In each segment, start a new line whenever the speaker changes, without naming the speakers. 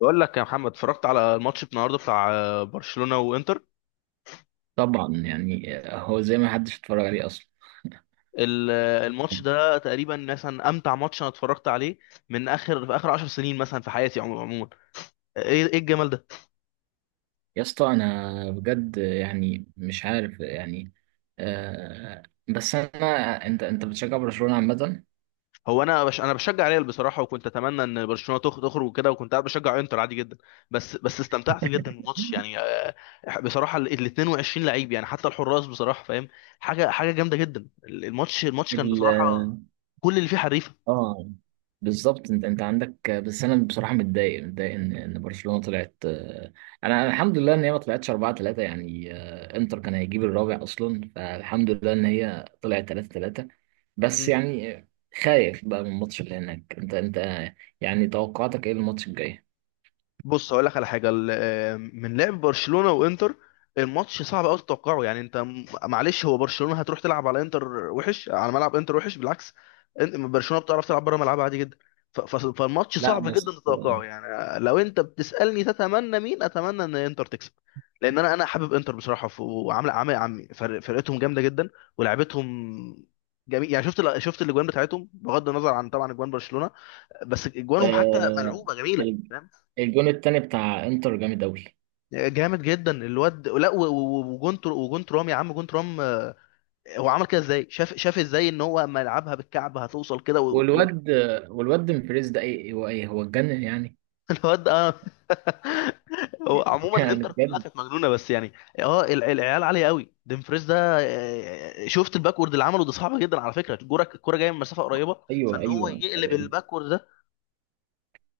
بقول لك يا محمد، اتفرجت على الماتش النهارده بتاع برشلونة وانتر.
طبعا، يعني هو زي ما حدش اتفرج عليه اصلا.
الماتش ده تقريبا مثلا امتع ماتش انا اتفرجت عليه من اخر، في اخر 10 سنين مثلا في حياتي عموما. ايه ايه الجمال ده!
يا اسطى، انا بجد يعني مش عارف يعني. آه بس انا انت بتشجع برشلونة عامة.
هو انا بشجع ريال بصراحة، وكنت اتمنى ان برشلونة تخرج وكده، وكنت قاعد بشجع انتر عادي جدا. بس استمتعت جدا بالماتش يعني، بصراحة ال 22 لعيب، يعني حتى الحراس، بصراحة، فاهم؟ حاجة حاجة جامدة جدا. الماتش كان بصراحة كل اللي فيه حريفة.
اه، بالظبط انت عندك. بس انا بصراحه متضايق ان برشلونه طلعت. انا الحمد لله ان هي ما طلعتش 4-3، انتر كان هيجيب الرابع اصلا، فالحمد لله ان هي طلعت 3-3. بس يعني آه، خايف بقى من الماتش اللي هناك. انت انت آه، يعني توقعاتك ايه الماتش الجاي؟
بص، هقول لك على حاجه. من لعب برشلونه وانتر الماتش صعب قوي تتوقعه. يعني انت، معلش، هو برشلونه هتروح تلعب على انتر وحش على ملعب انتر؟ وحش، بالعكس. برشلونه بتعرف تلعب بره ملعبها عادي جدا. فالماتش
لا،
صعب جدا
بس.
تتوقعه. يعني لو انت بتسالني تتمنى مين، اتمنى ان انتر تكسب. لان انا حابب انتر بصراحه، وعامله عامل عم فرقتهم جامده جدا ولعبتهم جميل. يعني شفت الاجوان بتاعتهم، بغض النظر عن طبعا اجوان برشلونه، بس اجوانهم حتى
آه.
ملعوبه جميله،
ال-
فاهم؟
الجون التاني بتاع انتر جامد قوي.
جامد جدا الواد! لا، وجون ترام يا عم، جون ترام هو عمل كده ازاي! شاف ازاي ان هو اما يلعبها بالكعب هتوصل كده،
والواد والواد مفريز ده، ايه هو؟ ايه هو؟ اتجنن يعني.
الواد ده، اه. هو عموما
يعني
انتر كلها
بجد.
كانت مجنونه، بس يعني. اه، العيال عاليه قوي. ديمفريز ده، شفت الباكورد اللي عمله ده؟ صعب جدا على فكره، الكوره جايه من مسافه قريبه،
ايوه
فان هو
ايوه.
يقلب الباكورد ده!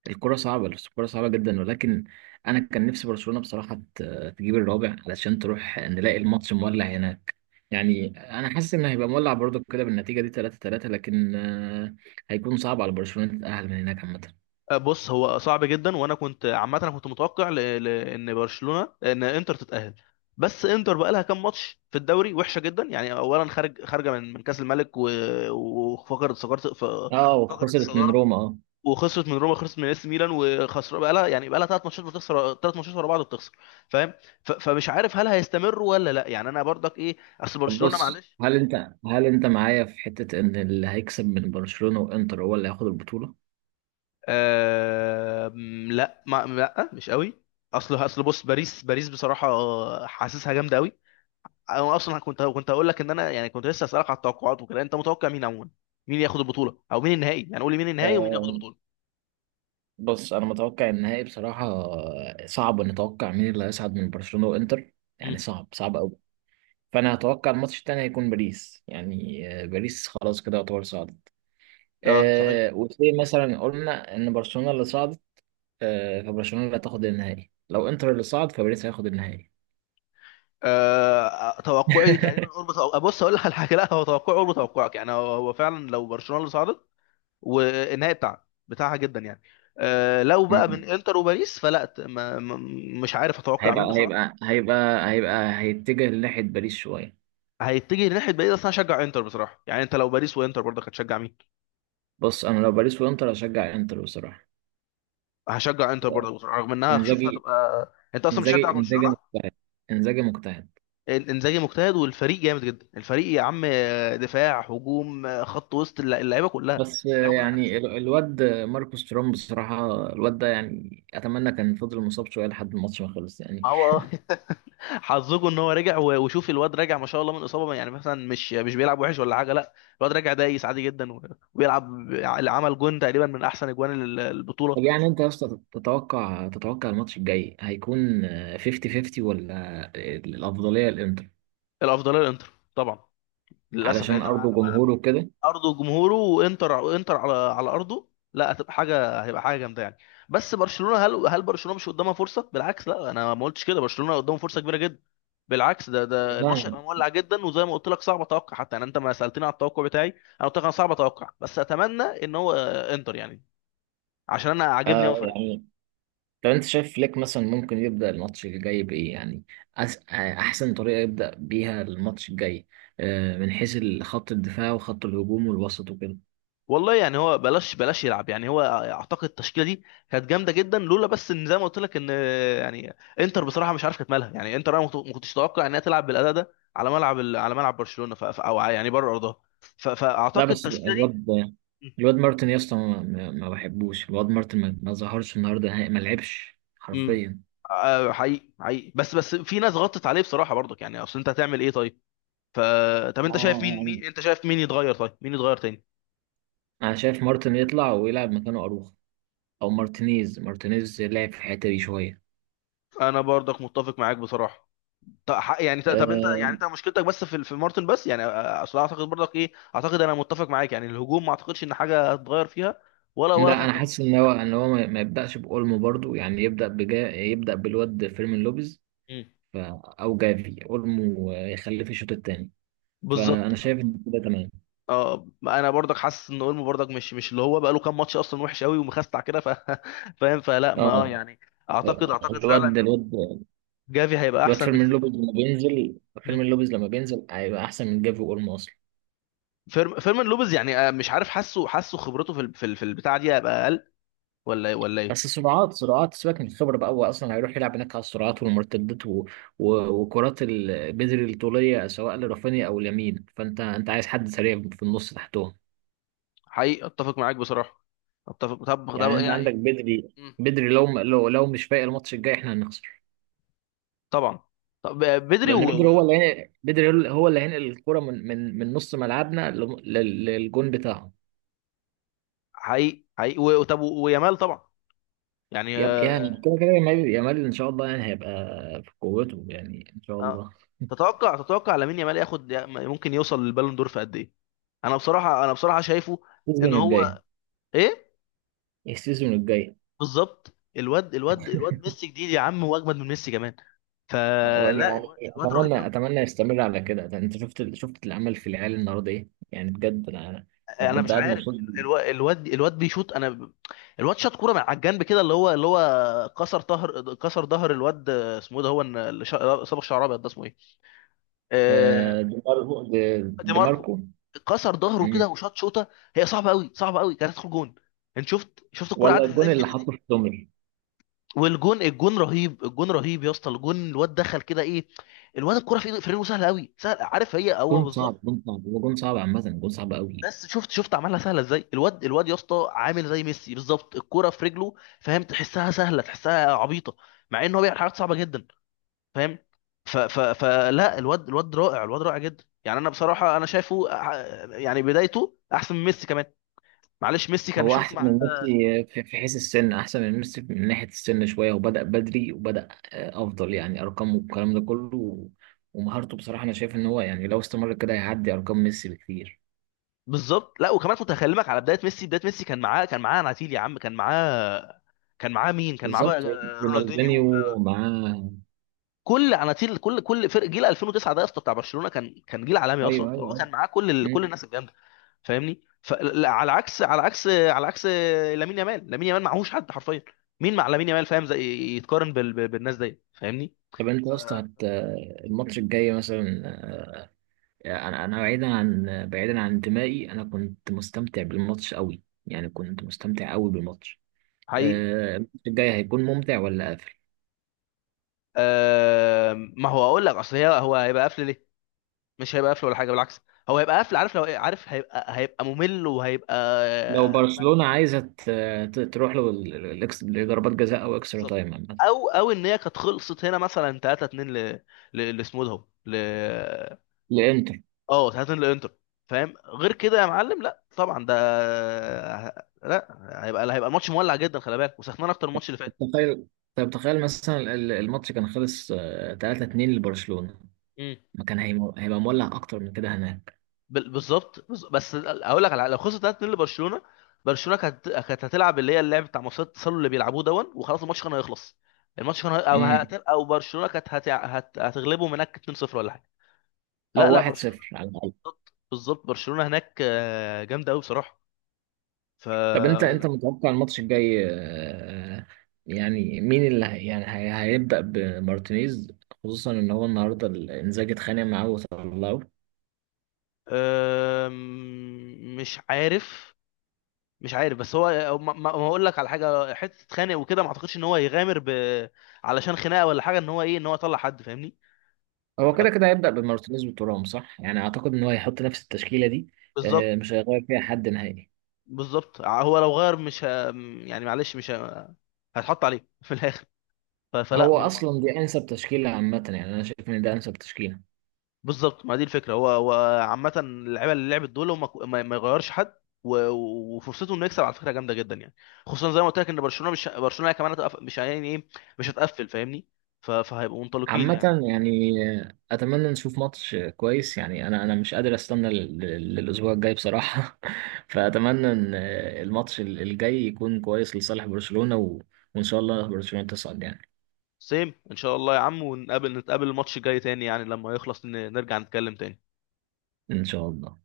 الكرة صعبة، الكرة صعبة جدا، ولكن أنا كان نفسي برشلونة بصراحة تجيب الرابع علشان تروح نلاقي الماتش مولع هناك يعني. أنا حاسس إن هيبقى مولع برضو كده بالنتيجة دي 3-3. لكن آه، هيكون صعب على برشلونة تتأهل من هناك عامة.
بص، هو صعب جدا، وانا كنت عامه انا كنت متوقع، ان انتر تتاهل. بس انتر بقى لها كام ماتش في الدوري وحشه جدا. يعني اولا خارجه من كاس الملك، وفقدت صدارة.
اه،
فقدت
وخسرت من
الصداره،
روما، اه.
وخسرت من روما، خسرت من اس ميلان، وخسر بقى لها ثلاث ماتشات، بتخسر ثلاث ماتشات ورا بعض، بتخسر، فاهم؟ فمش عارف هل هيستمروا ولا لا. يعني انا برضك ايه، اصل
طب
برشلونه
بص،
معلش.
هل انت معايا في حتة ان اللي هيكسب من برشلونة وانتر هو اللي هياخد البطولة؟
أم، لا، ما لا، مش قوي. اصل بص، باريس، باريس بصراحه حاسسها جامده قوي. انا اصلا كنت هقول لك ان انا، يعني كنت لسه اسالك على التوقعات وكده، انت متوقع مين عموما؟ مين ياخد البطوله، او مين النهائي؟ يعني قول لي مين النهائي ومين
آه،
ياخد البطوله.
بص، انا متوقع النهائي بصراحة. صعب نتوقع مين اللي هيصعد من برشلونة وانتر،
مم.
يعني صعب، صعب قوي. فانا هتوقع الماتش التاني هيكون باريس، باريس خلاص كده يعتبر صعدت.
اه، صحيح.
آه، وزي مثلا قلنا ان برشلونة اللي صعدت. آه، فبرشلونة اللي هتاخد النهائي. لو انتر اللي صعد، فباريس هياخد النهائي.
أه، توقعي تقريبا قرب بص، اقول لك على حاجه. لا، هو توقعي قرب توقعك، يعني هو فعلا لو برشلونه اللي صعدت والنهائي بتاعها، بتاعها جدا يعني. أه، لو بقى من
مم.
انتر وباريس، فلا، مش عارف اتوقع
هيبقى
مين بصراحه.
هيبقى هيبقى هيبقى هيتجه لناحية باريس شوية.
هيتجه لناحيه، بعيد اصلا هشجع انتر بصراحه. يعني انت لو باريس وانتر برضك هتشجع مين؟
بص، انا لو باريس وانتر هشجع انتر بصراحة.
هشجع انتر برضك بصراحه، رغم انها هشوفها
انزاجي
تبقى، انت اصلا بتشجع
انزاجي
برشلونه.
مجتهد، انزاجي مجتهد.
انزاجي مجتهد، والفريق جامد جدا، الفريق يا عم! دفاع، هجوم، خط وسط، اللعيبه كلها،
بس آه،
اللعيبه كلها حديثه.
يعني الواد ماركوس تورام بصراحة. الواد ده يعني أتمنى كان فضل مصاب شوية لحد الماتش ما خلص يعني.
ما هو، اه. حظكم ان هو رجع، وشوف الواد راجع ما شاء الله من اصابه، يعني مثلا مش بيلعب وحش ولا حاجه، لا. الواد راجع دايس عادي جدا، وبيلعب، عمل جون تقريبا من احسن اجوان البطوله.
طب يعني انت يا اسطى، تتوقع الماتش الجاي هيكون، 50-50، ولا الافضليه للانتر؟
الافضليه للانتر، طبعا، للاسف،
علشان
لانه
ارضه
على
وجمهوره وكده.
ارضه وجمهوره. وانتر على ارضه، لا، هتبقى حاجه هيبقى حاجه جامده يعني. بس برشلونه، هل برشلونه مش قدامها فرصه؟ بالعكس، لا انا ما قلتش كده، برشلونه قدامه فرصه كبيره جدا، بالعكس. ده الماتش
نعم.
هيبقى مولع جدا. وزي ما قلت لك صعب اتوقع حتى. يعني انت ما سالتني على التوقع بتاعي، انا قلت لك انا صعب اتوقع، بس اتمنى ان هو، انتر يعني، عشان انا عاجبني قوي.
آه، يعني طب انت شايف فليك مثلا ممكن يبدا الماتش الجاي بايه يعني؟ أس... آه، احسن طريقه يبدا بيها الماتش الجاي، آه، من حيث خط الدفاع وخط الهجوم والوسط وكده.
والله يعني، هو بلاش بلاش يلعب يعني. هو اعتقد التشكيله دي كانت جامده جدا، لولا بس ان زي ما قلت لك، ان يعني انتر بصراحه مش عارف كانت مالها. يعني انتر انا ما كنتش اتوقع انها تلعب بالاداء ده على على ملعب برشلونه، او يعني بره ارضها.
لا،
فاعتقد
بس
التشكيله دي،
الواد مارتن، يا اسطى، ما بحبوش الواد مارتن، ما ظهرش النهارده نهائي، ما لعبش
امم
حرفيا.
حقيقي، حقيقي، بس في ناس غطت عليه بصراحه برضك. يعني اصل انت هتعمل ايه طيب؟ ف طب انت شايف مين يتغير؟ طيب مين يتغير تاني؟
انا شايف مارتن يطلع ويلعب مكانه اروخ، او مارتينيز لعب في الحته دي شويه.
انا برضك متفق معاك بصراحه. طب انت،
أه.
يعني انت مشكلتك بس في مارتن بس يعني، اصل اعتقد برضك ايه. اعتقد انا متفق معاك، يعني الهجوم ما اعتقدش ان حاجه هتتغير فيها، ولا
لا، انا
خط الوسط.
حاسس ان هو ما يبداش باولمو برضو. يعني يبدا بالواد فيرمين لوبيز،
مم.
ف... او جافي، اولمو، يخليه في الشوط الثاني.
بالظبط.
فانا شايف ان كده تمام.
اه، انا برضك حاسس ان اولمو برضك مش اللي هو، بقى له كام ماتش اصلا وحش قوي، ومخستع كده، فاهم؟ فلا، ما اه
اه،
يعني، اعتقد فعلا
الواد
ان هو
الواد
جافي هيبقى
الواد
احسن
فيرمين لوبيز
بكتير.
لما بينزل،
مم.
فيرمين لوبيز لما بينزل هيبقى احسن من جافي واولمو.
فيرمان لوبيز يعني، مش عارف، حاسه خبرته في البتاعه دي هيبقى اقل، ولا ايه، ولا ايه؟
بس سرعات، سرعات، سيبك من الخبرة بقى. هو أصلا هيروح يلعب هناك على السرعات والمرتدات وكرات بدري الطولية، سواء لرافينيا أو لامين، فأنت أنت عايز حد سريع في النص تحتهم.
حقيقي، اتفق معاك بصراحه، اتفق. طب
يعني
طب
أنت عندك
يعني،
بدري، بدري لو مش فايق الماتش الجاي، إحنا هنخسر.
طبعا. طب، بدري
لأن بدري هو اللي بدري هو اللي هينقل الكرة من نص ملعبنا للجون بتاعهم.
حقيقي، حقيقي، طب، ويامال طبعا، يعني
يعني كده كده، يامال إن شاء الله يعني هيبقى في قوته يعني، إن شاء
آه.
الله.
تتوقع لامين يامال ياخد، ممكن يوصل للبالون دور في قد ايه؟ انا بصراحه شايفه ان
السيزون الجاي.
هو، ايه،
السيزون الجاي
بالظبط، الواد ميسي جديد يا عم، واجمد من ميسي كمان. فلا، الواد
يعني
الواد رهيب
اتمنى
قوي.
اتمنى يستمر على كده. ده انت شفت شفت العمل في العيال النهارده ايه؟ يعني بجد انا، انا
انا
كنت
مش
قاعد
عارف،
مبسوط.
الواد بيشوط. الواد شاط كوره من على الجنب كده، اللي هو كسر ظهر الواد، اسمه ايه ده؟ هو اللي صبغ شعر ابيض ده، اسمه ايه؟ آه،
آه، دي ماركو.
دي
دي
ماركو
ماركو.
كسر ظهره
مم.
كده وشاط شوطه. هي صعبه قوي، صعبه قوي، كانت تدخل جون. انت شفت الكرة
ولا
عدت ازاي
الجون
من
اللي
بيني دي؟
حطه في سومر.
والجون رهيب، الجون رهيب يا اسطى، الجون الواد دخل كده، ايه! الواد الكرة في ايده، في رجله، سهله قوي، سهل، عارف هي هو
جون صعب،
بالظبط.
جون صعب، هو جون صعب عامه، جون صعب قوي.
بس شفت عملها سهله ازاي، الواد يا اسطى عامل زي ميسي بالظبط، الكرة في رجله، فاهم؟ تحسها سهله، تحسها عبيطه، مع ان هو بيعمل حاجات صعبه جدا، فاهم؟ ف ف فلا، الواد رائع، الواد رائع جدا، يعني انا بصراحه انا شايفه، يعني بدايته احسن من ميسي كمان. معلش ميسي كان
هو
شوف
احسن من
معاه.
ميسي في في حيث السن، احسن من ميسي من ناحيه السن شويه، وبدا بدري، وبدا آه، افضل يعني، ارقامه والكلام ده كله ومهارته بصراحه. انا شايف ان هو يعني لو استمر كده هيعدي ارقام ميسي بكتير.
بالظبط، لا وكمان كنت هكلمك على بدايه ميسي. كان معاه اناتيل يا عم، كان معاه، كان معاه مين؟ كان معاه بقى
بالظبط،
رونالدينيو.
رونالدينيو معاه.
كل اناتيل، كل فرق جيل 2009 ده يا اسطى بتاع برشلونه كان جيل عالمي اصلا،
ايوه
فهو
ايوه ايوه.
كان معاه كل
مم.
الناس الجامده، فاهمني؟ فعلى عكس، على عكس على عكس لامين يامال معهوش حد حرفيا. مين مع لامين يامال، فاهم؟ زي، يتقارن بالناس دي، فاهمني؟
طب انت
ف
يا اسطى، الماتش الجاي مثلا، انا بعيدا عن انتمائي، انا كنت مستمتع بالماتش قوي يعني، كنت مستمتع قوي بالماتش.
حقيقي.
آه، الماتش الجاي هيكون ممتع ولا قافل؟
ما هو اقول لك، اصل هو هيبقى قفل ليه؟ مش هيبقى قفل ولا حاجه، بالعكس. هو هيبقى قفل عارف لو إيه؟ عارف هيبقى ممل، وهيبقى
لو
ما-
برشلونة عايزة تروح له لضربات جزاء او اكسترا
بالظبط.
تايم عامة،
او ان هي كانت خلصت هنا مثلا 3-2 لاسمه ده، هو،
لانتر.
اه، 3-2 لانتر، فاهم غير كده يا معلم؟ لا طبعا، ده لا، هيبقى ماتش مولع جدا، خلي بالك، وسخنان اكتر من الماتش اللي فات.
تخيل، طب تخيل مثلا الماتش كان خلص 3-2 لبرشلونة، ما كان هيبقى مولع اكتر من كده هناك؟
بالظبط، بس هقول لك على حاجة، لو خسر 3-2 لبرشلونه، برشلونه كانت هتلعب اللي هي اللعب بتاع مصيدة التسلل اللي بيلعبوه دون، وخلاص الماتش كان هيخلص. الماتش كان
مم.
او برشلونه كانت هتغلبهم هناك 2-0 ولا حاجه.
او
لا، لا،
1
برشلونه،
0
بالظبط، بالظبط، برشلونه هناك جامده قوي بصراحه. ف
طب انت
لو-
متوقع الماتش الجاي، آه، يعني مين اللي هي يعني هي هيبدأ بمارتينيز، خصوصا ان هو النهارده انزاجي اتخانق معاه وطلعه.
مش عارف، مش عارف. بس هو ما هقول لك على حاجه، حته اتخانق وكده ما اعتقدش ان هو يغامر علشان خناقه ولا حاجه، ان هو يطلع حد، فاهمني؟
هو كده
ف-
كده هيبدأ بمارتينيز وتورام صح، يعني اعتقد ان هو هيحط نفس التشكيلة دي.
بالظبط،
آه، مش هيغير فيها حد نهائي.
بالظبط، هو لو غير مش يعني معلش، مش هتحط عليه في الاخر، فلا
هو
ما... ما...
اصلا دي انسب تشكيلة عامة، يعني انا شايف ان ده انسب تشكيلة.
بالظبط، ما دي الفكره. هو عامه اللعيبه اللي لعبت دول، هو ما يغيرش حد، وفرصته انه يكسب على فكره جامده جدا يعني، خصوصا زي ما قلت لك ان برشلونه، مش برشلونه كمان مش، يعني ايه، مش هتقفل، فاهمني؟ فهيبقوا منطلقين
عامة
يعني.
يعني أتمنى نشوف ماتش كويس، يعني أنا مش قادر أستنى للأسبوع الجاي بصراحة. فأتمنى إن الماتش الجاي يكون كويس لصالح برشلونة، و... وإن شاء الله برشلونة تصعد يعني.
سيم ان شاء الله يا عم، نتقابل الماتش الجاي تاني، يعني لما يخلص نرجع نتكلم تاني.
إن شاء الله.